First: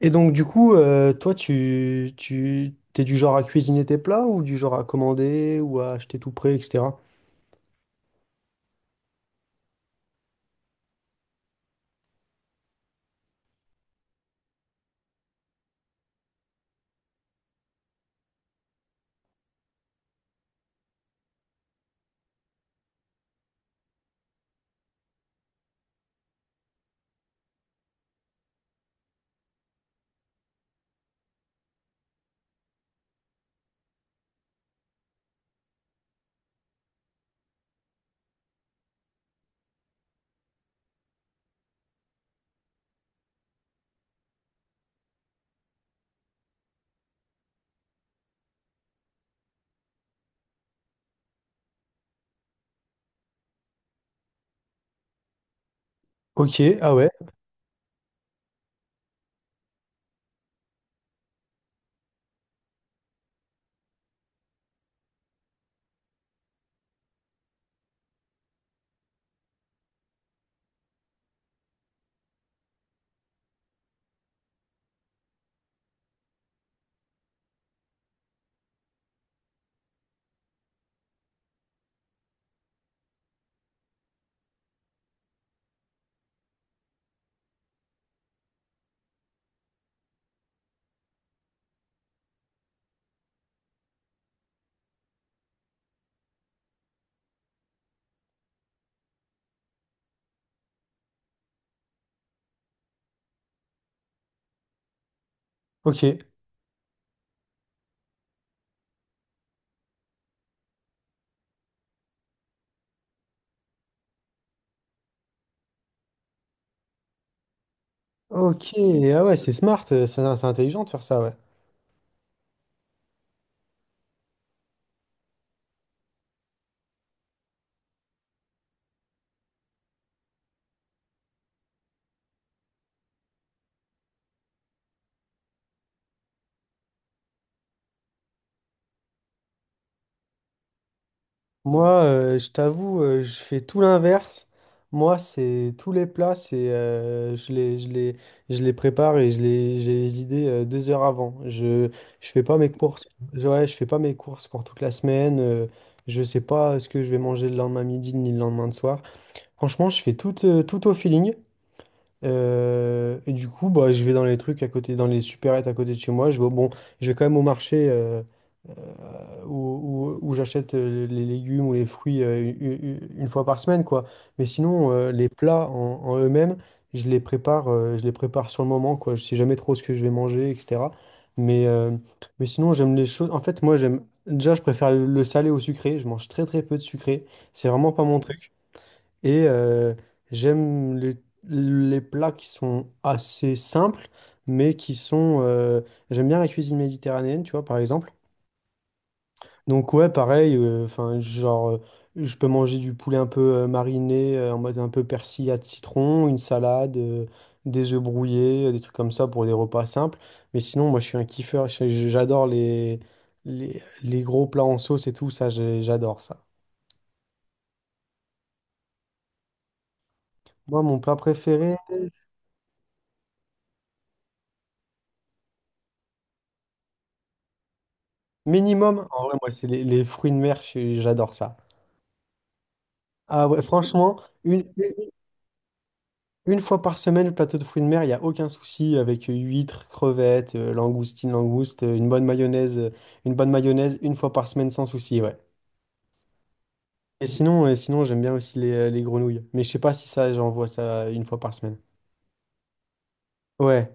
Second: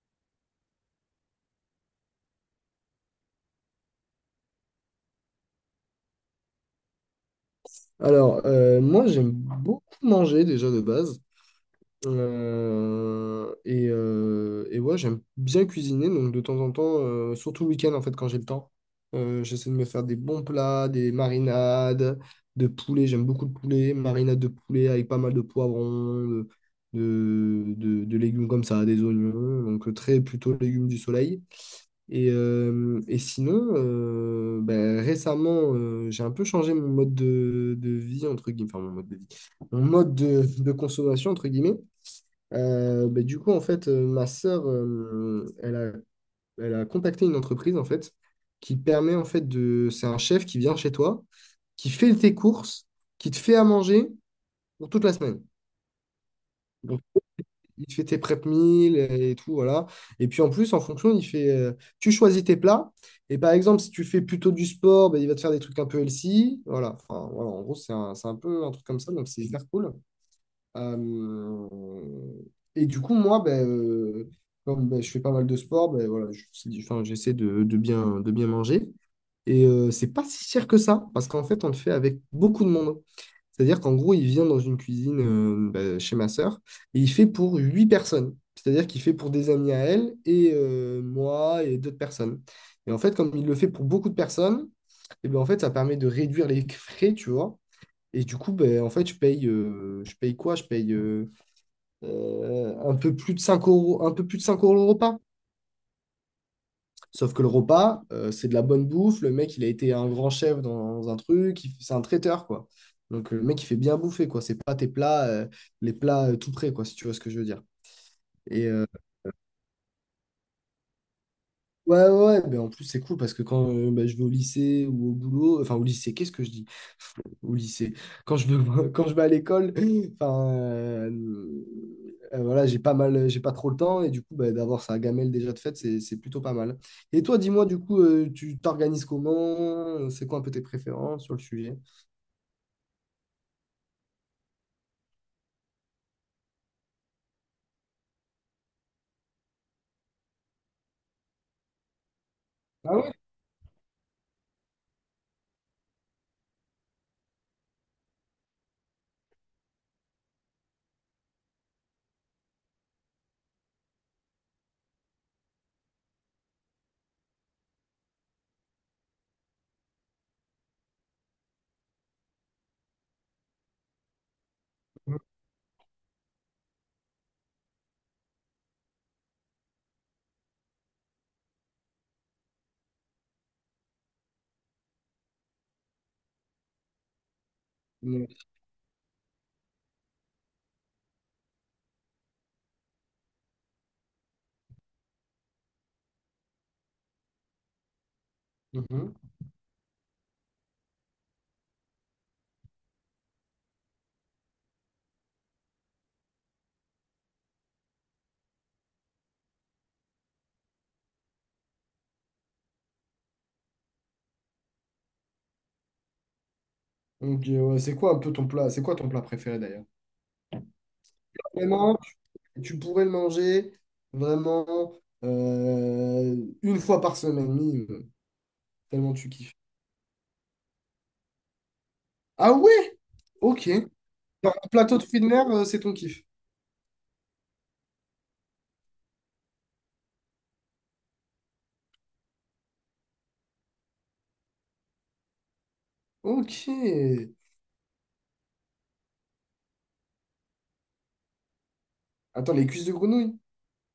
Et donc, du coup, toi, t'es du genre à cuisiner tes plats ou du genre à commander ou à acheter tout prêt, etc. Alors, moi, j'aime beaucoup manger déjà de base. Et ouais, j'aime bien cuisiner. Donc, de temps en temps, surtout le week-end, en fait, quand j'ai le temps, j'essaie de me faire des bons plats, des marinades de poulet. J'aime beaucoup le poulet. Marinade de poulet avec pas mal de poivrons, de légumes comme ça, des oignons. Donc, très plutôt légumes du soleil. Et sinon, ben, récemment, j'ai un peu changé mon mode de vie, entre guillemets, enfin mon mode de vie, mon mode de consommation, entre guillemets. Ben, du coup, en fait, ma sœur, elle a contacté une entreprise, en fait, qui permet, en fait, de... C'est un chef qui vient chez toi, qui fait tes courses, qui te fait à manger pour toute la semaine. Ok, ah ouais, Il te fait tes prep meals et tout, voilà. Et puis en plus, en fonction, il fait, tu choisis tes plats. Et par exemple, si tu fais plutôt du sport, ben, il va te faire des trucs un peu healthy. Voilà. Enfin, voilà, en gros, c'est un peu un truc comme ça, donc c'est hyper cool. Euh, et du coup, moi, ben, comme ben, je fais pas mal de sport, ben, voilà, enfin, j'essaie de bien manger. Et c'est pas si cher que ça, parce qu'en fait, on le fait avec beaucoup de monde. C'est-à-dire qu'en gros, il vient dans une cuisine, bah, chez ma sœur et il fait pour huit personnes. C'est-à-dire qu'il fait pour des amis à elle et moi et d'autres personnes. Et en fait, comme il le fait pour beaucoup de personnes, et ben en fait, ça permet de réduire les frais, tu vois. Et du coup, ben, en fait, je paye quoi? Je paye, un peu plus de 5 euros, un peu plus de 5 euros le repas. ok. Sauf que le repas, c'est de la bonne bouffe. Le mec, il a été un grand chef dans un truc. C'est un traiteur, quoi. Donc, le mec, il fait bien bouffer, quoi. C'est pas tes plats, les plats, tout prêts, quoi, si tu vois ce que je veux dire. Et Ok, euh, ah ouais, c'est smart, c'est intelligent de faire ça, ouais. ouais, ouais, ouais. Ben, en plus, c'est cool parce que quand, ben, je vais au lycée ou au boulot, enfin, au lycée, qu'est-ce que je dis? Au lycée. Quand je veux, quand je vais à l'école, enfin, voilà, j'ai pas trop le temps et du coup, bah, d'avoir sa gamelle déjà de fait, c'est plutôt pas mal. Et toi, dis-moi, du coup, tu t'organises comment? C'est quoi un peu tes préférences sur le sujet? Moi, je t'avoue, je fais tout l'inverse. Moi, c'est tous les plats, c'est je les prépare et je les, j'ai les idées 2 heures avant. Je fais pas mes Ah courses. ouais? Ouais, je fais pas mes courses pour toute la semaine. Je sais pas ce que je vais manger le lendemain midi ni le lendemain de soir. Franchement, je fais tout, tout au feeling. Et du coup, bah, je vais dans les trucs à côté, dans les supérettes à côté de chez moi. Je vais, bon, je vais quand même au marché où j'achète les légumes ou les fruits une, fois par semaine, quoi. Mais sinon, en eux-mêmes, je les prépare sur le moment, quoi. Je sais jamais trop ce que je vais manger, etc. Mais, euh, mais sinon, j'aime les choses. En fait, moi, j'aime. Déjà, je préfère le salé au sucré. Je mange très très peu de sucré. C'est vraiment pas mon Mhm. truc. Et j'aime les plats qui sont assez simples, mais qui sont j'aime bien la cuisine méditerranéenne, tu vois, par exemple. Mhm. Donc ouais, pareil, enfin, genre, je peux manger du poulet un peu mariné, en mode un peu persillade citron, une salade, des œufs brouillés, des trucs comme ça pour des repas simples. Mais sinon, moi, je suis un kiffeur, j'adore les gros plats en sauce et tout, ça, j'adore ça. Ok, ouais, c'est quoi un peu ton plat? C'est quoi ton plat préféré d'ailleurs? Moi, mon plat préféré... Vraiment, tu pourrais le manger vraiment, une fois par semaine minimum, Minimum, tellement en tu vrai, moi, kiffes. c'est les fruits de mer, j'adore ça. Ah ouais? Ah ouais, Ok. franchement, Genre, plateau de fruits de mer, c'est ton kiff. une fois par semaine, le plateau de fruits de mer, il n'y a aucun souci avec huîtres, crevettes, langoustines, langoustes, une bonne mayonnaise, une fois par semaine sans souci, ouais. Ok. Et sinon j'aime bien aussi les grenouilles. Mais je sais pas si ça, j'en vois ça une fois par semaine. Attends, les cuisses de grenouille? Ouais.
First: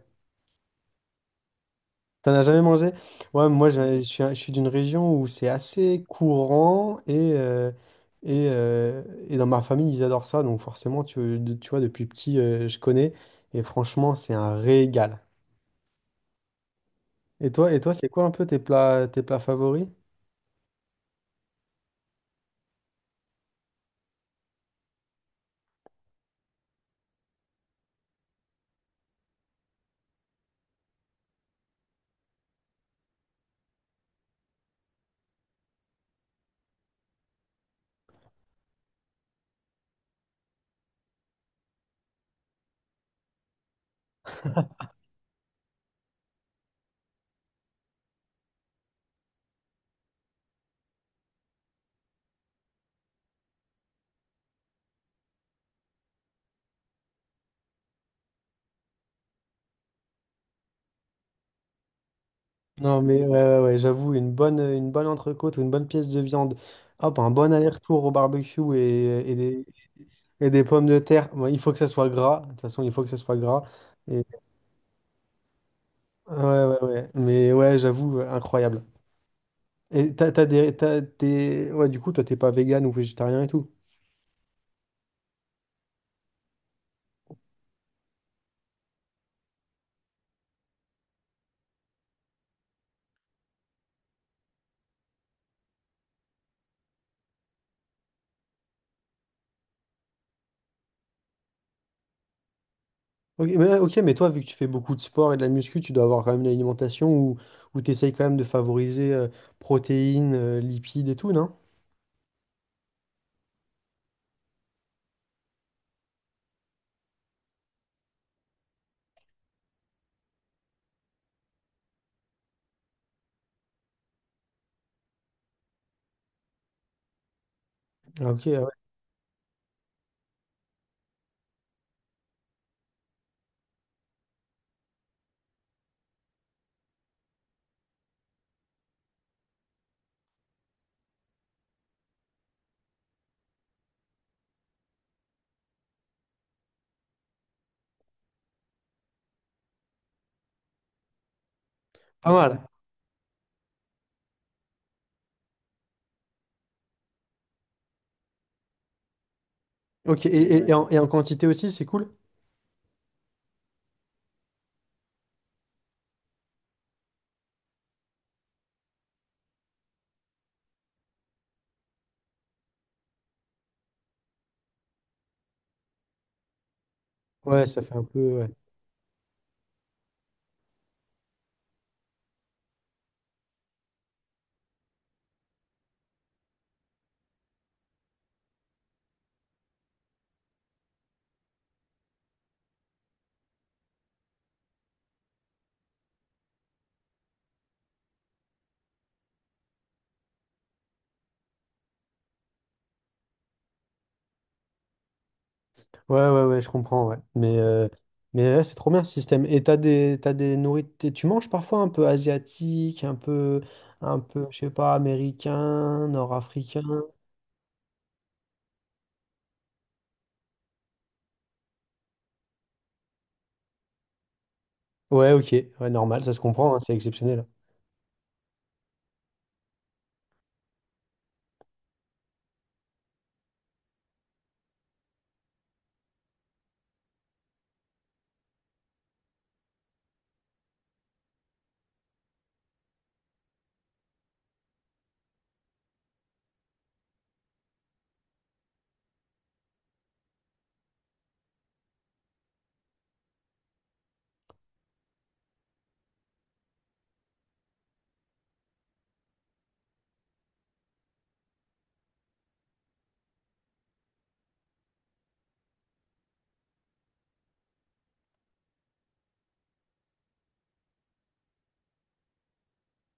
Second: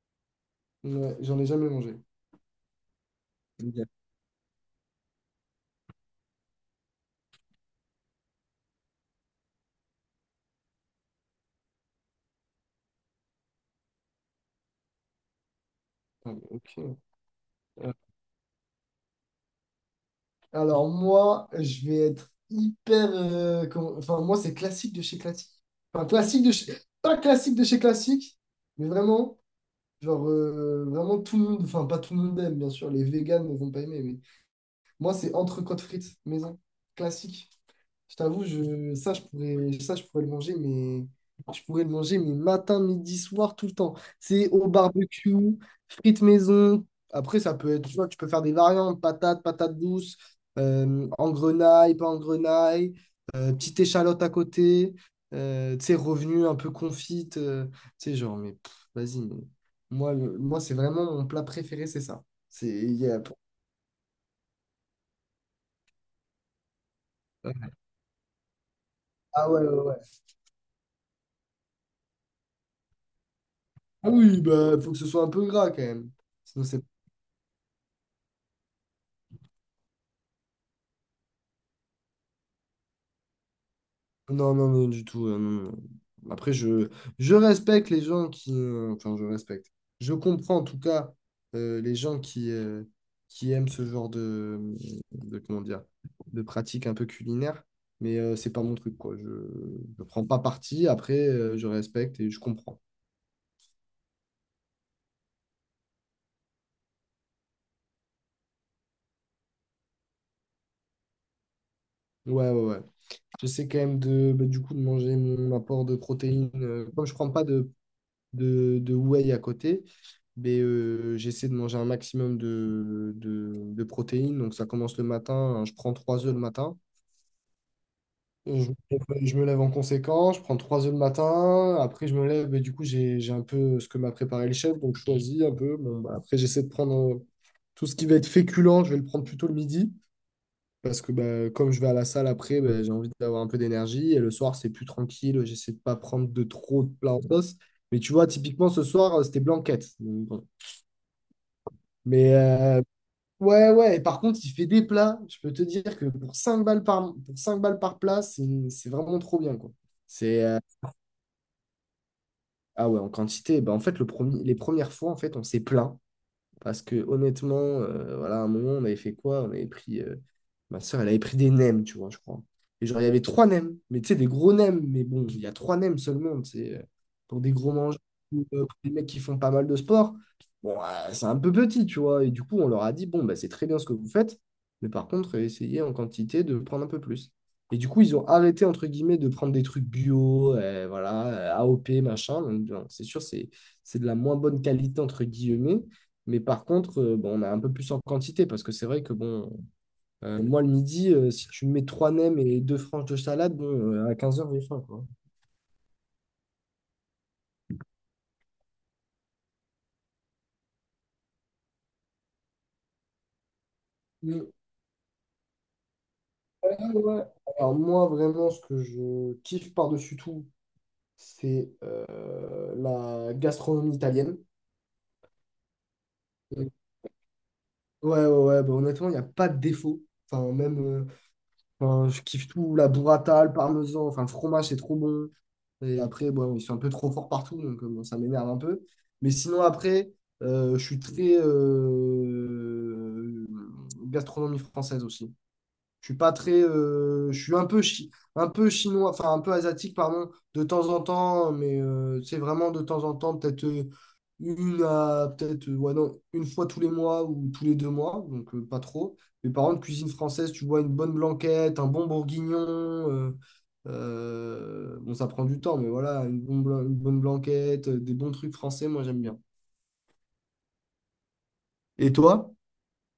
Ouais, j'en ai jamais mangé. T'en as jamais mangé? Ouais, moi Ok. Je suis d'une région où c'est assez courant et, et, euh, et dans ma famille ils adorent ça, donc forcément tu vois depuis petit je connais et franchement c'est un régal. Ah, mais ok. Et toi Euh, c'est quoi un peu tes plats favoris? Alors, moi, je vais être enfin, moi, c'est classique de chez classique. Enfin, classique de chez. Pas classique de chez classique, mais vraiment, genre, vraiment tout le monde. Enfin, pas tout le monde aime, bien sûr. Les véganes ne vont pas aimer, mais moi, c'est entrecôte frites maison. Classique. Je t'avoue, ça, je pourrais le manger, mais je pourrais le manger, mais matin, midi, soir, tout le temps. C'est au barbecue, frites maison. Après, ça peut être, tu vois, tu peux faire des variantes, patates, patates douces, en grenaille, pas en grenaille, petite échalote à côté, tu sais, revenu un peu confite, tu sais, genre, mais pff, vas-y, mais moi, moi c'est vraiment mon plat préféré, c'est ça. C'est, il Non y a- mais ouais, ouais, ouais, j'avoue une bonne entrecôte ou une bonne pièce de viande, hop un bon euh, aller-retour au barbecue Ah ouais, ouais, ouais. et des pommes de terre. Moi, il faut que ça soit gras. De toute façon, il faut que ça soit gras. Ah oui, bah, faut que ce soit un peu gras quand même. Ouais, Sinon, c'est ouais, ouais. Mais ouais, j'avoue, incroyable. Et t'es... Ouais, du coup, toi, t'es pas vegan ou végétarien et tout. Non, non, non, du tout. Non, non. Après, je respecte les gens qui, enfin, je respecte. Je comprends en tout cas, les gens qui aiment ce genre comment dire, de pratique un peu culinaire, mais c'est pas mon truc, quoi. Je ne prends pas parti. Après, je respecte et je comprends. Ok, mais toi, vu que tu fais beaucoup de sport et de la muscu, tu dois avoir quand même une alimentation où tu essayes quand même de favoriser protéines, lipides et tout, non? Ouais, ouais, ouais. J'essaie quand même bah, du coup, de manger mon apport de protéines. Comme je prends pas de whey à côté. Mais j'essaie de manger un maximum de protéines. Donc ça commence le matin, hein. Je prends trois œufs le matin. Ah, ok, ah Je, ouais, je me lève en conséquence. Je prends trois œufs le matin. Après, je me lève. Et du coup, j'ai un peu ce que m'a préparé le chef. Donc je choisis un peu. Bon, bah, après, j'essaie de prendre, tout ce qui va être féculent. Je vais le prendre plutôt le midi. Parce que bah, comme je vais à la salle après, bah, j'ai envie d'avoir un peu d'énergie. Et le soir, c'est plus tranquille. J'essaie de pas prendre de trop de plats en sauce. Mais tu vois, typiquement, ce soir, c'était blanquette. Donc, bon. pas Mais mal. euh, ouais, ouais. Et par contre, il fait des plats. Je peux te dire que pour 5 balles par plat, c'est vraiment trop bien, quoi. Ok, C'est, euh, et en quantité aussi, c'est cool? Ah ouais, en quantité. Bah, en fait, les premières fois, en fait, on s'est plaint. Parce que honnêtement, voilà, à un moment, on avait fait quoi? On avait pris. Ma soeur, elle avait pris des nems, tu vois, je crois. Et genre, il y avait trois nems, mais tu sais, des gros nems. Mais bon, il y a trois nems seulement, tu sais, pour des Ouais, gros ça fait mangeurs, un ou, peu... ouais. Pour des mecs qui font pas mal de sport. Bon, c'est un peu petit, tu vois. Et du coup, on leur a dit, bon, bah, c'est très bien ce que vous faites, mais par contre, essayez en quantité de prendre un peu plus. Et du coup, ils ont arrêté, entre guillemets, de prendre des trucs bio, voilà, AOP, machin. Donc, non, c'est sûr, c'est de la moins bonne qualité, entre guillemets. Mais par contre, bon, on a un peu plus en quantité parce que c'est vrai que bon, moi le midi, si tu me mets trois nems et deux franges de salade, bon, à 15h, j'ai faim, quoi. Ouais, ouais, ouais, je comprends, ouais. Mais ouais, c'est trop bien ce système. Et t'as des nourritures. Tu manges parfois un peu asiatique, un peu, Mais, je sais pas, américain, ah nord-africain. ouais. Alors moi, vraiment, ce que je kiffe par-dessus tout, c'est, la gastronomie italienne. Ouais, ok, ouais, normal, ça se Mm. comprend, hein, c'est exceptionnel. Ouais, ouais, ouais, bah, honnêtement, il n'y a pas de défaut. Enfin, même, euh, Enfin, je kiffe tout, la burrata, le parmesan, enfin le fromage c'est trop bon. Et après, bon, ils sont un peu trop forts partout, donc bon, ça m'énerve un peu. Mais sinon après, je suis très, gastronomie française aussi. Je suis pas très. Je suis un peu, un peu chinois, enfin un peu asiatique, pardon, de temps en temps, mais c'est vraiment de temps en temps, peut-être, peut-être, ouais, non, une fois tous les mois ou tous les 2 mois, donc pas trop. Mais par contre, cuisine française, tu vois, une bonne blanquette, un bon bourguignon. euh, bon, ça prend du temps, mais voilà, une bonne blanquette, des bons trucs français, moi j'aime bien. Et toi?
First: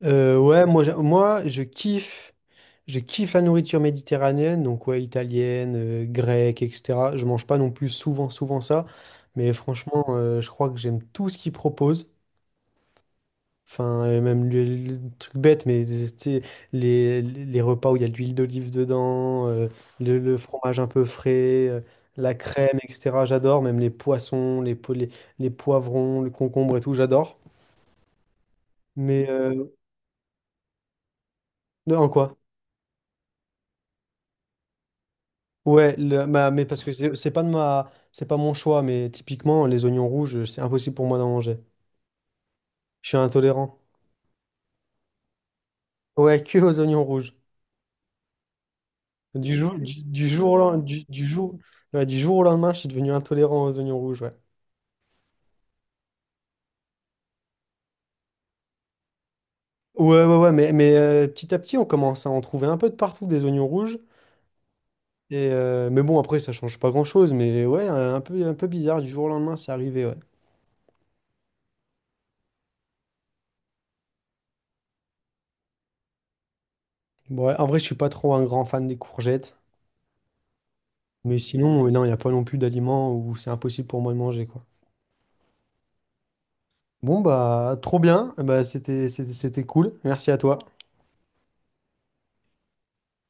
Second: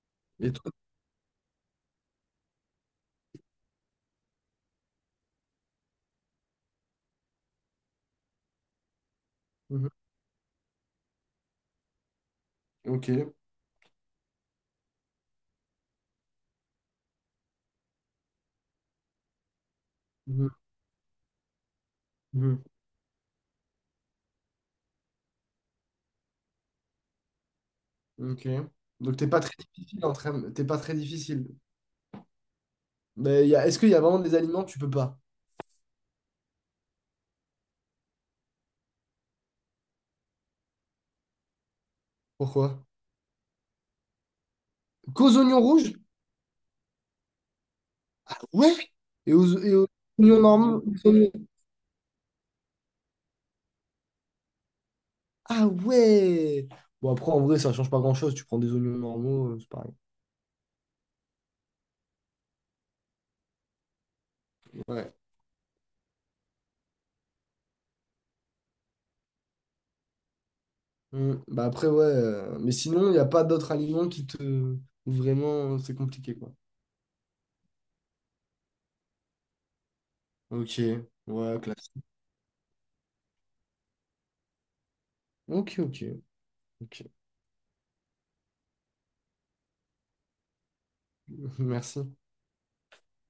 Et Ouais, toi? moi, moi, je kiffe la nourriture méditerranéenne, donc ouais, italienne, grecque, etc. Je mange pas non plus souvent, souvent ça, mais Mhm. franchement, je crois que j'aime tout ce qu'ils proposent. Ok. Enfin, même le truc bête, mais tu sais, les repas où il y a de l'huile d'olive dedans, le Mhm. fromage un peu frais, la Mhm. crème, etc. J'adore, même les poissons, les poivrons, le concombre et tout, j'adore. Ok. Donc, Mais t'es pas très difficile. non, en quoi? Mais est-ce qu'il y a vraiment des aliments que tu peux pas? Ouais, mais parce que c'est pas de ma, c'est pas mon choix, mais typiquement, les oignons rouges, c'est impossible pour moi d'en manger. Pourquoi? Je suis intolérant. Qu'aux oignons rouges? Ouais, que aux oignons rouges. Ouais. Et aux, et aux Du oignons jour au lendemain, normaux? Ouais, du jour au lendemain, je suis devenu intolérant aux oignons rouges, ouais. Ah ouais! Bon, après, en vrai, ça change pas grand-chose. Tu prends des oignons normaux, c'est pareil. Ouais, ouais, ouais, mais petit à petit, on commence à en trouver un peu de partout des oignons rouges. Ouais. Et, mais bon, après, ça change pas grand-chose. Mais ouais, un peu bizarre, du jour au lendemain, c'est arrivé, ouais. Mm. Bah, après, ouais. Mais sinon, il n'y a pas d'autres aliments qui te... Vraiment, c'est compliqué, quoi. Bon, ouais, en vrai, je suis pas trop un grand fan des courgettes. Ok. Mais Ouais, sinon, classe. non, il n'y a pas non plus d'aliments où c'est impossible pour moi de manger, quoi. Ok, ok. Ok. Bon, bah, trop bien. Bah, c'était cool. Merci à toi. Merci.